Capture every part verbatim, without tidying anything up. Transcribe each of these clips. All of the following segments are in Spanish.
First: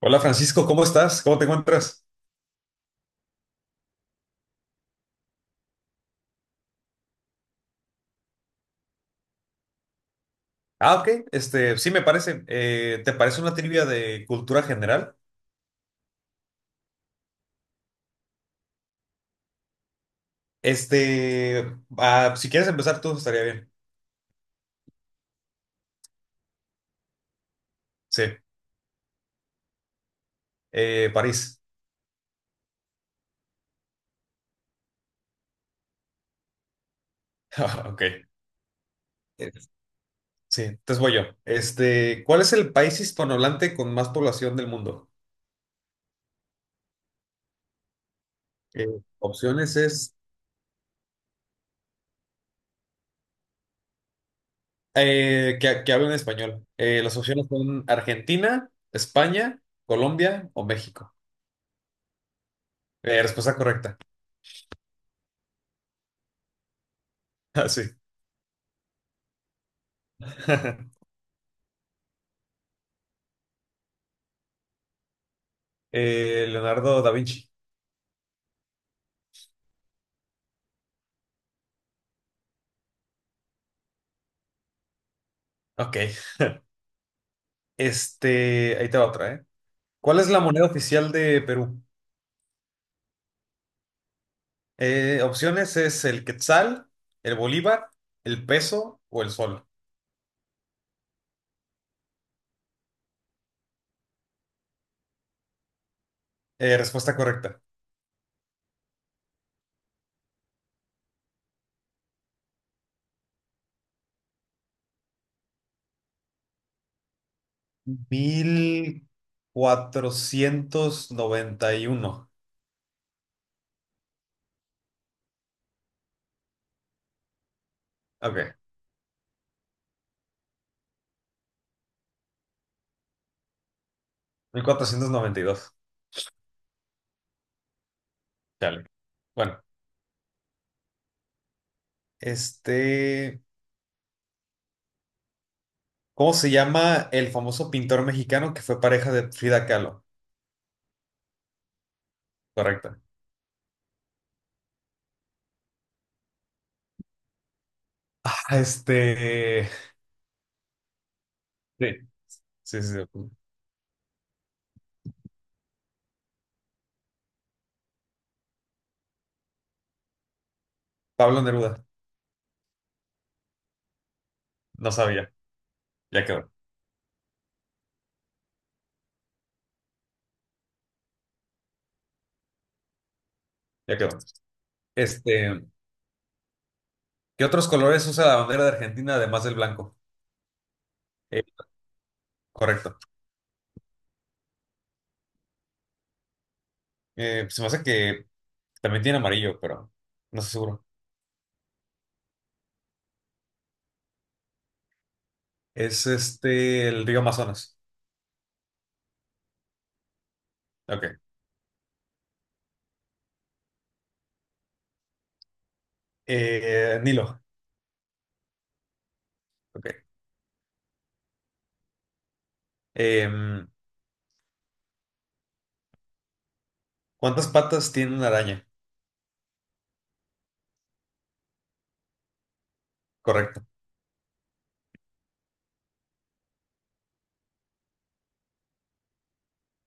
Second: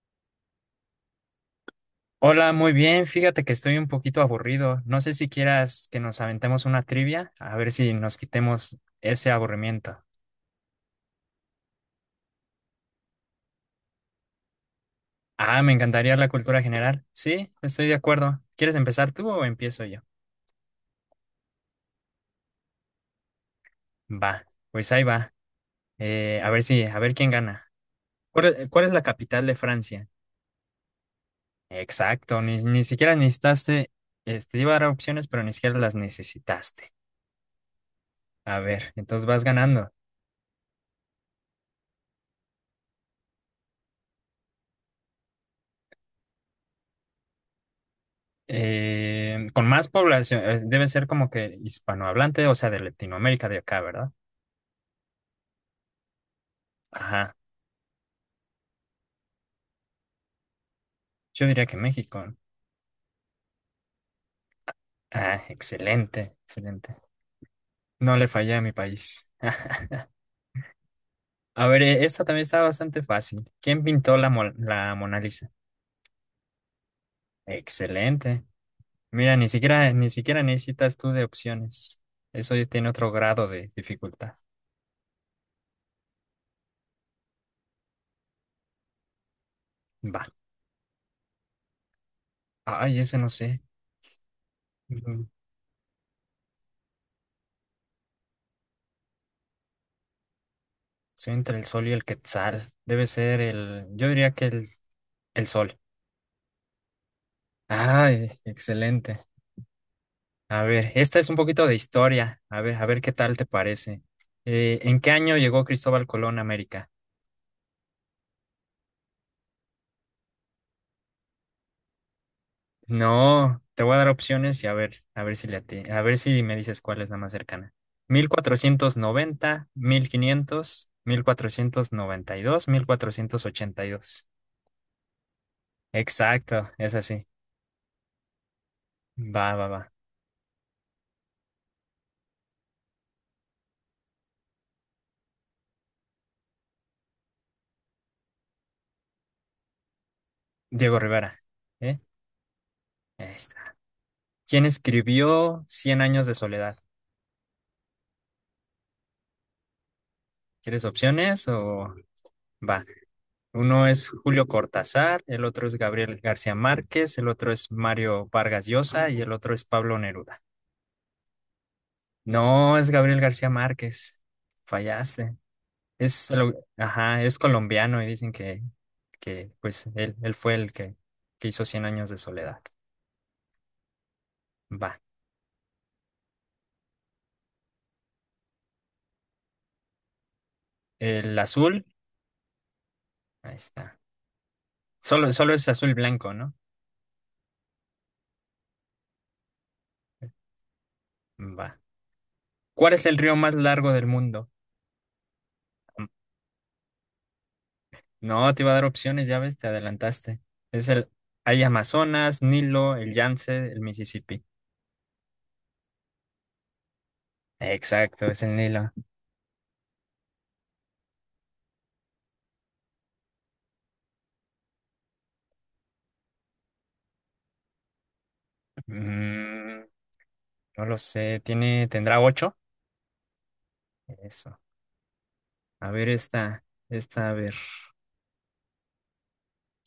Hola Francisco, ¿cómo estás? ¿Cómo te encuentras? Hola, muy bien. Fíjate que estoy un poquito aburrido. No sé si quieras que nos aventemos una trivia, a ver si nos quitemos ese aburrimiento. Ah, ok, este, sí me parece. Eh, ¿te parece una trivia de cultura general? Ah, me encantaría la cultura general. Sí, estoy de acuerdo. ¿Quieres empezar tú o empiezo yo? Este, ah, si quieres empezar tú, estaría bien. Va, pues ahí va. Eh, a ver si, a ver quién gana. Sí. ¿Cuál, es Cuál es la capital de Francia? Eh, París. Exacto, ni, ni siquiera necesitaste, este, iba a dar opciones, pero ni siquiera las necesitaste. Ok. A ver, entonces vas Eh, ganando. Sí, entonces voy yo. Este, ¿cuál es el país hispanohablante con más población del mundo? Eh, Eh, con opciones más es población, es- debe ser como que hispanohablante, o sea, de Latinoamérica de acá, ¿verdad? eh, que, que hablen español. Eh, las Ajá, opciones son Argentina, España, Colombia o México. yo diría que México. Eh, respuesta correcta. Ah, excelente, excelente. Ah, sí. No le fallé a mi país. A ver, eh, esta también está bastante fácil. ¿Quién pintó la, Mo- la Mona Lisa? Eh, Leonardo da Vinci. Excelente. Mira, ni siquiera, ni siquiera necesitas tú de opciones. Eso ya tiene otro grado de dificultad. Ok. Este, ahí te va otra, ¿eh? ¿Cuál Va. es la moneda oficial de Perú? Ay, ese no sé. Eh, Mm, opciones es el quetzal, el bolívar, el peso o el sol. Soy entre el sol y el quetzal. Debe ser el, yo diría que el, el sol. Eh, respuesta correcta. Ah, excelente. A ver, esta es un poquito de historia. A ver, a ver qué tal te parece. Eh, ¿en qué año llegó Cristóbal Colón a América? mil cuatrocientos noventa y uno. No, te voy a dar opciones y a ver, a ver si le ati- a ver si me dices cuál es la más cercana. Mil Ok. mil mil quinientos, mil cuatrocientos cuatrocientos noventa, noventa quinientos, y dos, mil cuatrocientos ochenta y dos. Mil cuatrocientos noventa y dos. Exacto, es así. Dale. Va, Bueno, va, va. este, ¿cómo se llama el famoso pintor mexicano que fue pareja de Frida Kahlo? Diego Rivera. ¿Eh? Correcta. Ahí está. ¿Quién escribió Cien años de soledad? Ah, este. ¿Quieres opciones Sí. o Sí, va? sí, sí. Uno es Julio Cortázar, el otro es Gabriel García Márquez, el otro es Mario Vargas Llosa y el otro es Pablo Neruda. Pablo Neruda. No, es Gabriel García Márquez. No sabía. Fallaste. Ya Es, quedó. El- ajá, es colombiano y dicen que, que pues él, él fue el que, que hizo Cien años de soledad. Ya quedó. Va. Este, ¿qué otros colores usa la bandera de Argentina además del blanco? El Eh, azul, correcto. ahí está. Solo, solo es azul blanco, ¿no? Eh, se me hace que también tiene amarillo, pero no estoy seguro. Va. ¿Cuál es el río más largo del mundo? Es este, el río Amazonas. No, te iba a dar opciones, ya ves, te adelantaste. Es el, Ok. hay Amazonas, Nilo, el Yance, el Mississippi. Eh, Nilo. Exacto, es el Nilo. Ok. Em, ¿cuántas patas tiene una araña? Mm, no lo sé, tiene, ¿tendrá ocho? Correcto. Eso. A ver esta, esta, a ver.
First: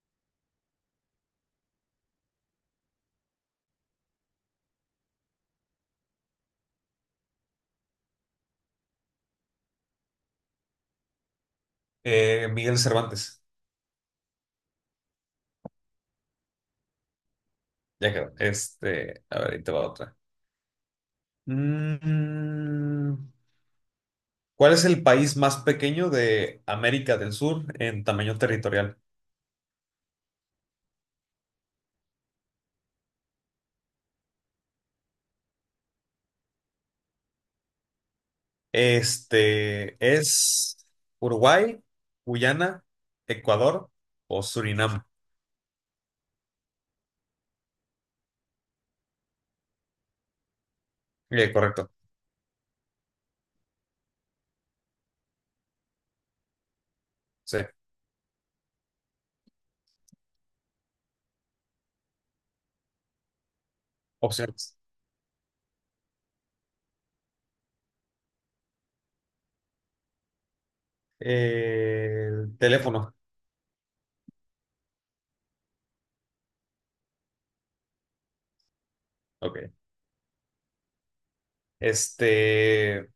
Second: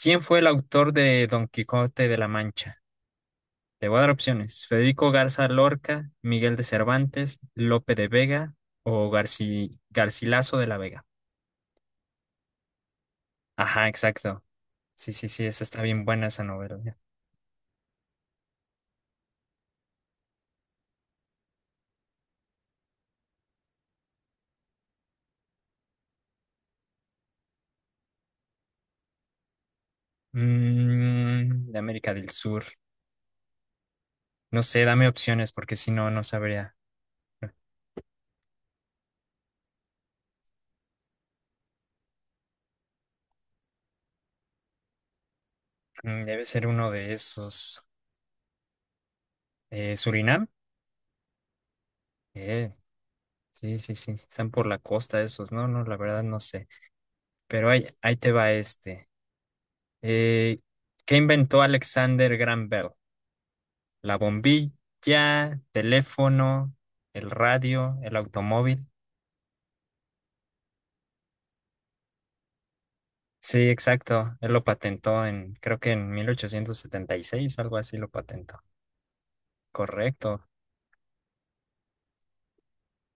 ¿Quién fue el autor de Don Quijote de la Mancha? Te voy a dar opciones. Federico Garza Lorca, Miguel de Cervantes, Lope de Vega o Garci, Garcilaso de la Vega. Eh, Miguel Cervantes. Ajá, exacto. Sí, sí, sí, esa está bien buena esa novela. Ya quedó. Este, a ver, ahí te va otra. Mm, ¿Cuál es el país más pequeño de América del Sur en tamaño territorial? Mm, de América del Sur. No sé, dame opciones porque si no, no sabría. Este es Uruguay, Guyana, Ecuador o Surinam. Mm, debe ser uno de esos. Eh, Surinam. Eh, correcto. Eh, sí, sí, sí. Están por la costa esos. No, no, la verdad no sé. Sí, Pero ahí, ahí te va este. Eh, ¿Qué inventó Alexander Graham Bell? La opciones. bombilla, teléfono, el radio, el automóvil. Eh, el teléfono. Sí, exacto. Él lo patentó en, creo que en mil ochocientos setenta y seis, algo así lo patentó. Ok. Correcto. Este,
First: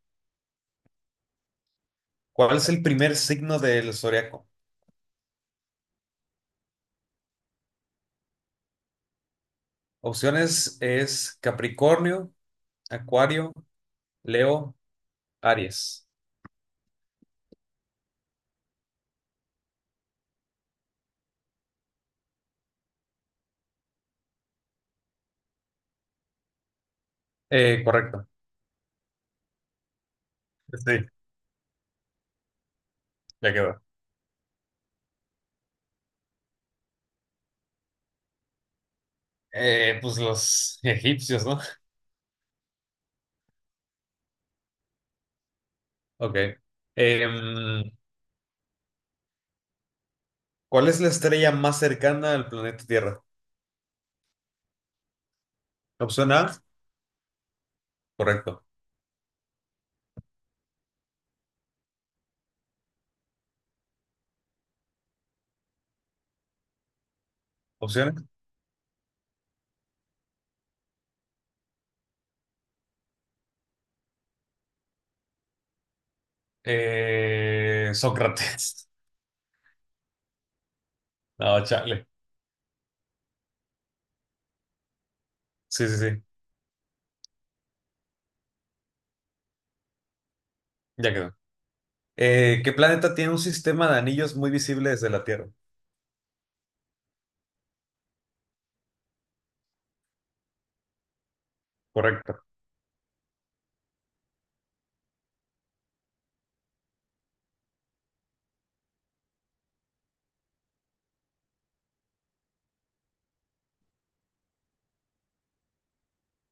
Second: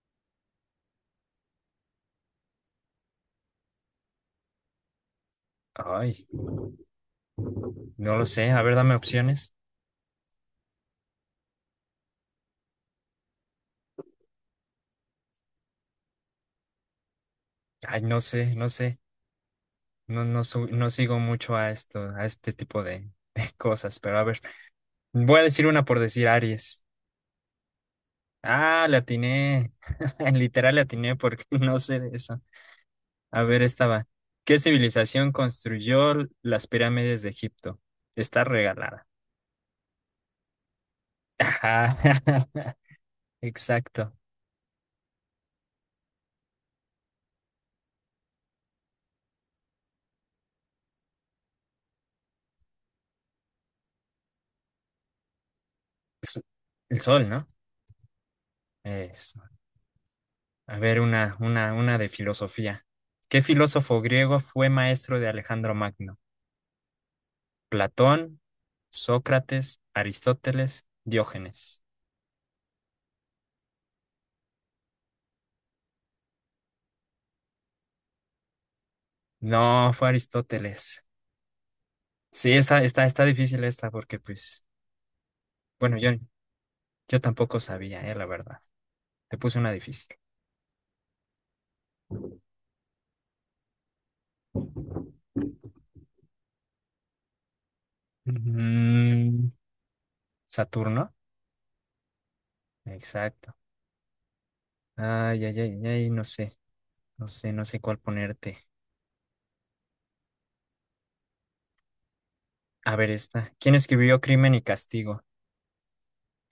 ¿cuál es el primer signo del zodiaco? Ay. No lo sé, a ver, dame opciones. Opciones es Capricornio, Acuario, Leo, Aries. Ay, no sé, no sé. No, no, su- no sigo mucho a esto, a este tipo de, de cosas, pero a ver, voy a decir una por decir Aries. Eh, correcto. Ah, le atiné. Literal le Sí, atiné porque no sé de eso. A ya ver, quedó. estaba. ¿Qué civilización construyó las pirámides de Egipto? Está regalada. Eh, pues los egipcios, ¿no? Ajá, Exacto. Ok. Em, ¿cuál es la estrella más cercana al planeta Tierra? Opción A, El sol, ¿no? correcto. Es. A ver, una, una, una de filosofía. ¿Qué filósofo griego fue maestro de Alejandro Magno? Opciones. ¿Platón, Sócrates, Aristóteles, Diógenes? Eh, Sócrates. No, fue Aristóteles. No, chale. Sí, está, está, está difícil esta porque, pues, Sí, sí, bueno, yo, sí. yo tampoco sabía, eh, la verdad. Te puse una difícil. Ya quedó. Eh, ¿qué planeta tiene un sistema de anillos muy visible desde la Tierra? Mm, Saturno, Correcto. exacto. Ay, ay, ay, ay, no sé, no sé, no sé cuál ponerte. A ver, esta. ¿Quién escribió Crimen y Castigo?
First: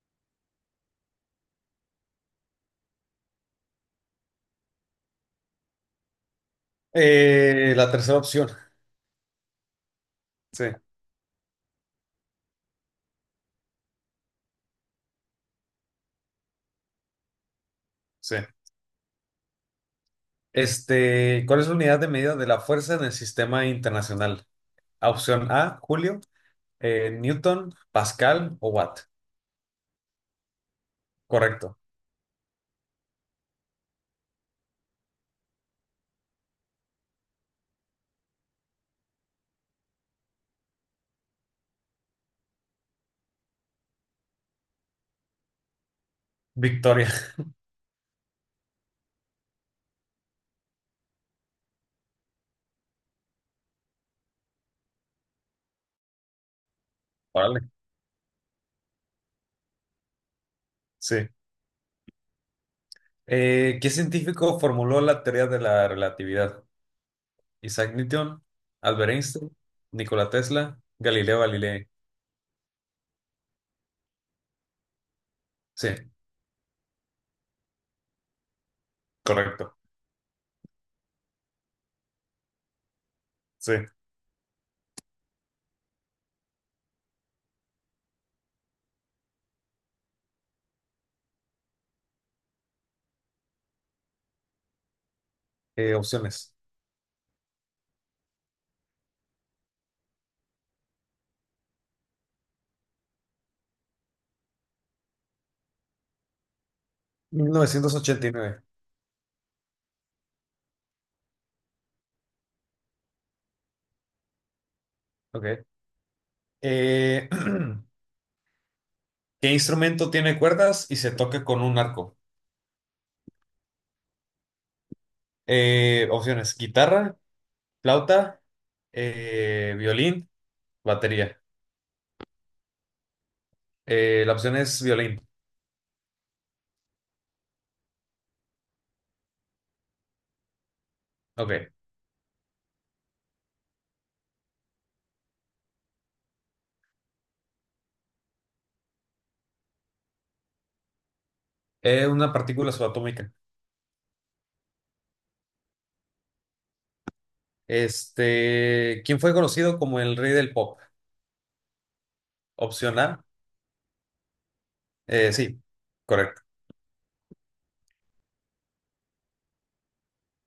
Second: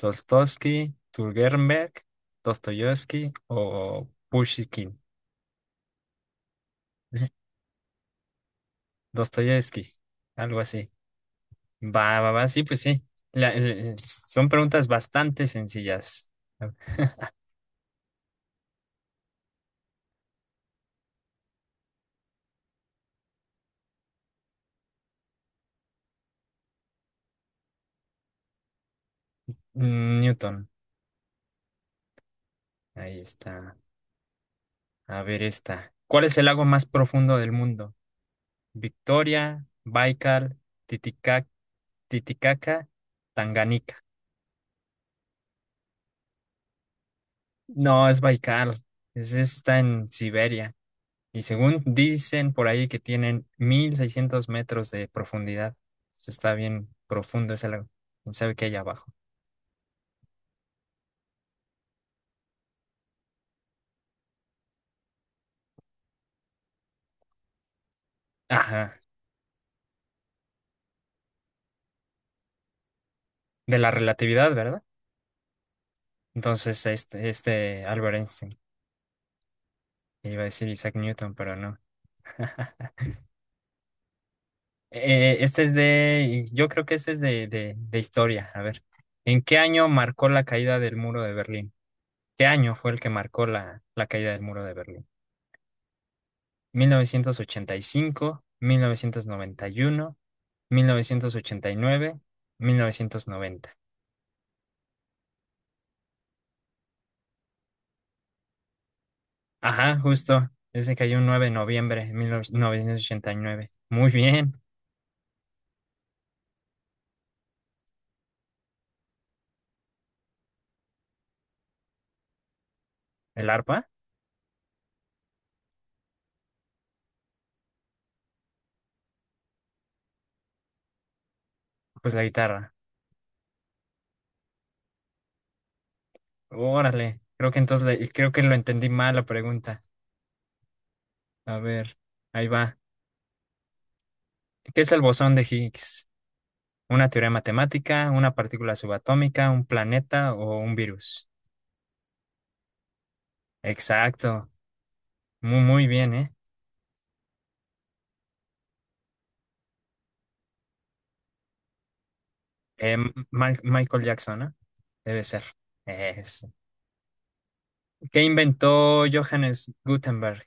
Dostoevsky, Turgenberg, Dostoyevsky o Pushkin. Sí, Eh, la tercera opción. Dostoyevsky, algo Sí, así. Va, va, va, sí, pues sí. La- el- son preguntas bastante sencillas. sí. Este, ¿cuál es la unidad de medida de la fuerza en el sistema internacional? Opción A, Julio, eh, Newton, Pascal o Watt. Newton, Correcto. ahí está. A ver esta. ¿Cuál es el lago más profundo del mundo? Victoria, Baikal, Titicaca, Titicaca, Tanganica. Victoria. No, es Baikal. Ese está en Siberia. Y según dicen por ahí que tienen mil seiscientos metros de profundidad. Entonces, está bien profundo Órale. ese lago. ¿Quién sabe qué hay abajo? Sí. Eh, ¿qué científico formuló la teoría de la relatividad? Isaac Newton, Ajá, Albert Einstein, Nikola Tesla, Galileo Galilei. de la relatividad, ¿verdad? Sí, Entonces, este, este Albert Einstein, correcto. que iba a decir Isaac Newton, pero no. Sí. Eh, este es de, yo creo que este es de, de, de historia. A ver, ¿en qué año marcó la caída del muro de Berlín? ¿Qué año fue el que marcó la, la caída del muro de Berlín? Eh, opciones. ¿mil novecientos ochenta y cinco, mil novecientos noventa y uno, mil mil novecientos ochenta y nueve, mil novecientos noventa? mil novecientos ochenta y nueve. Ajá, justo. Ese cayó un nueve de noviembre de mil novecientos ochenta y nueve. Muy bien. Ok. Eh, ¿Qué instrumento tiene cuerdas y se toca con un arco? ¿El arpa? Eh, opciones. Guitarra, flauta, eh, violín, batería. Pues la guitarra. Eh, la opción es violín. Órale. Creo que entonces le- creo que lo entendí mal la pregunta. A Ok. ver, ahí va. ¿Qué es el bosón de Higgs? ¿Una teoría matemática, una partícula subatómica, un planeta o un virus? Eh, una partícula subatómica. Exacto. Muy, muy bien, ¿eh? Este, ¿quién fue conocido como el rey del pop? Eh, Opción A. Ma- Michael Jackson, ¿eh? Debe Eh, ser. sí, correcto. Es ¿Qué inventó Johannes Gutenberg?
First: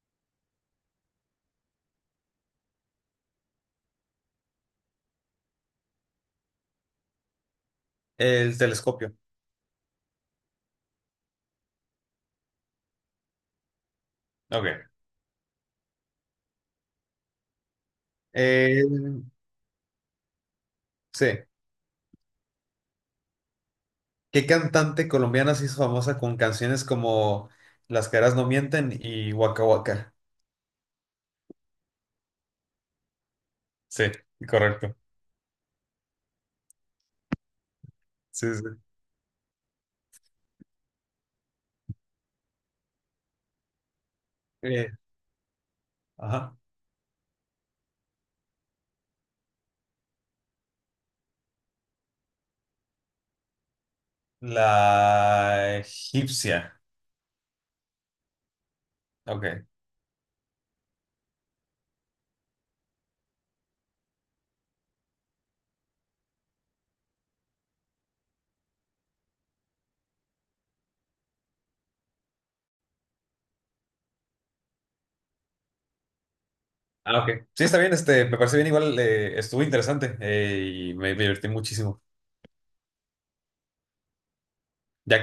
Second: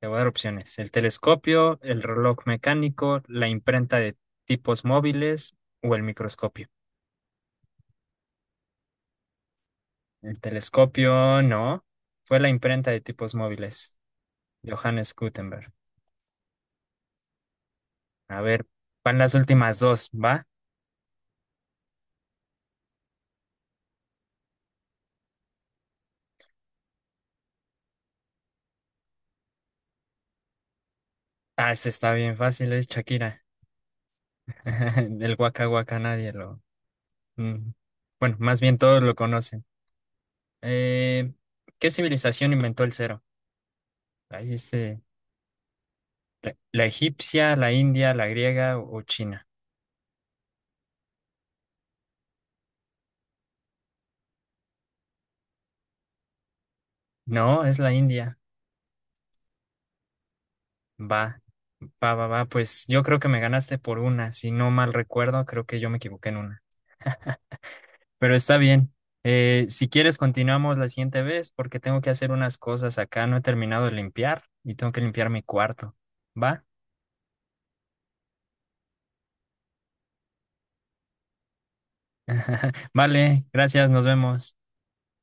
Te voy a dar opciones. El telescopio, el reloj mecánico, la imprenta de tipos móviles o el microscopio. El telescopio. El telescopio no, fue la imprenta de tipos móviles. Ok. Johannes Gutenberg. A ver, Eh, van las últimas dos, ¿va? sí. ¿Qué cantante colombiana se hizo famosa con canciones como Las caras no mienten y Waka Waka? Ah, este está bien fácil, es Shakira. Sí, correcto. El Waka Waka nadie lo... mm, Bueno, Sí, más sí. bien todos lo conocen. Eh, ¿Qué civilización inventó el cero? Ahí Eh, este... La, ajá. La egipcia, la india, la griega o, o china. La egipcia. No, es la india. Ok. Va, va, va, va. Pues yo creo que me ganaste por una. Si no mal recuerdo, creo que yo me equivoqué en una. Pero está bien. Eh, si quieres, continuamos la siguiente vez porque tengo que hacer unas cosas acá. No he terminado de limpiar y tengo que limpiar mi cuarto. ¿Va? Ah, ok. Sí, está bien. Este, me parece bien igual. eh, estuvo interesante eh, y me divertí muchísimo. Vale, gracias, nos vemos. Ya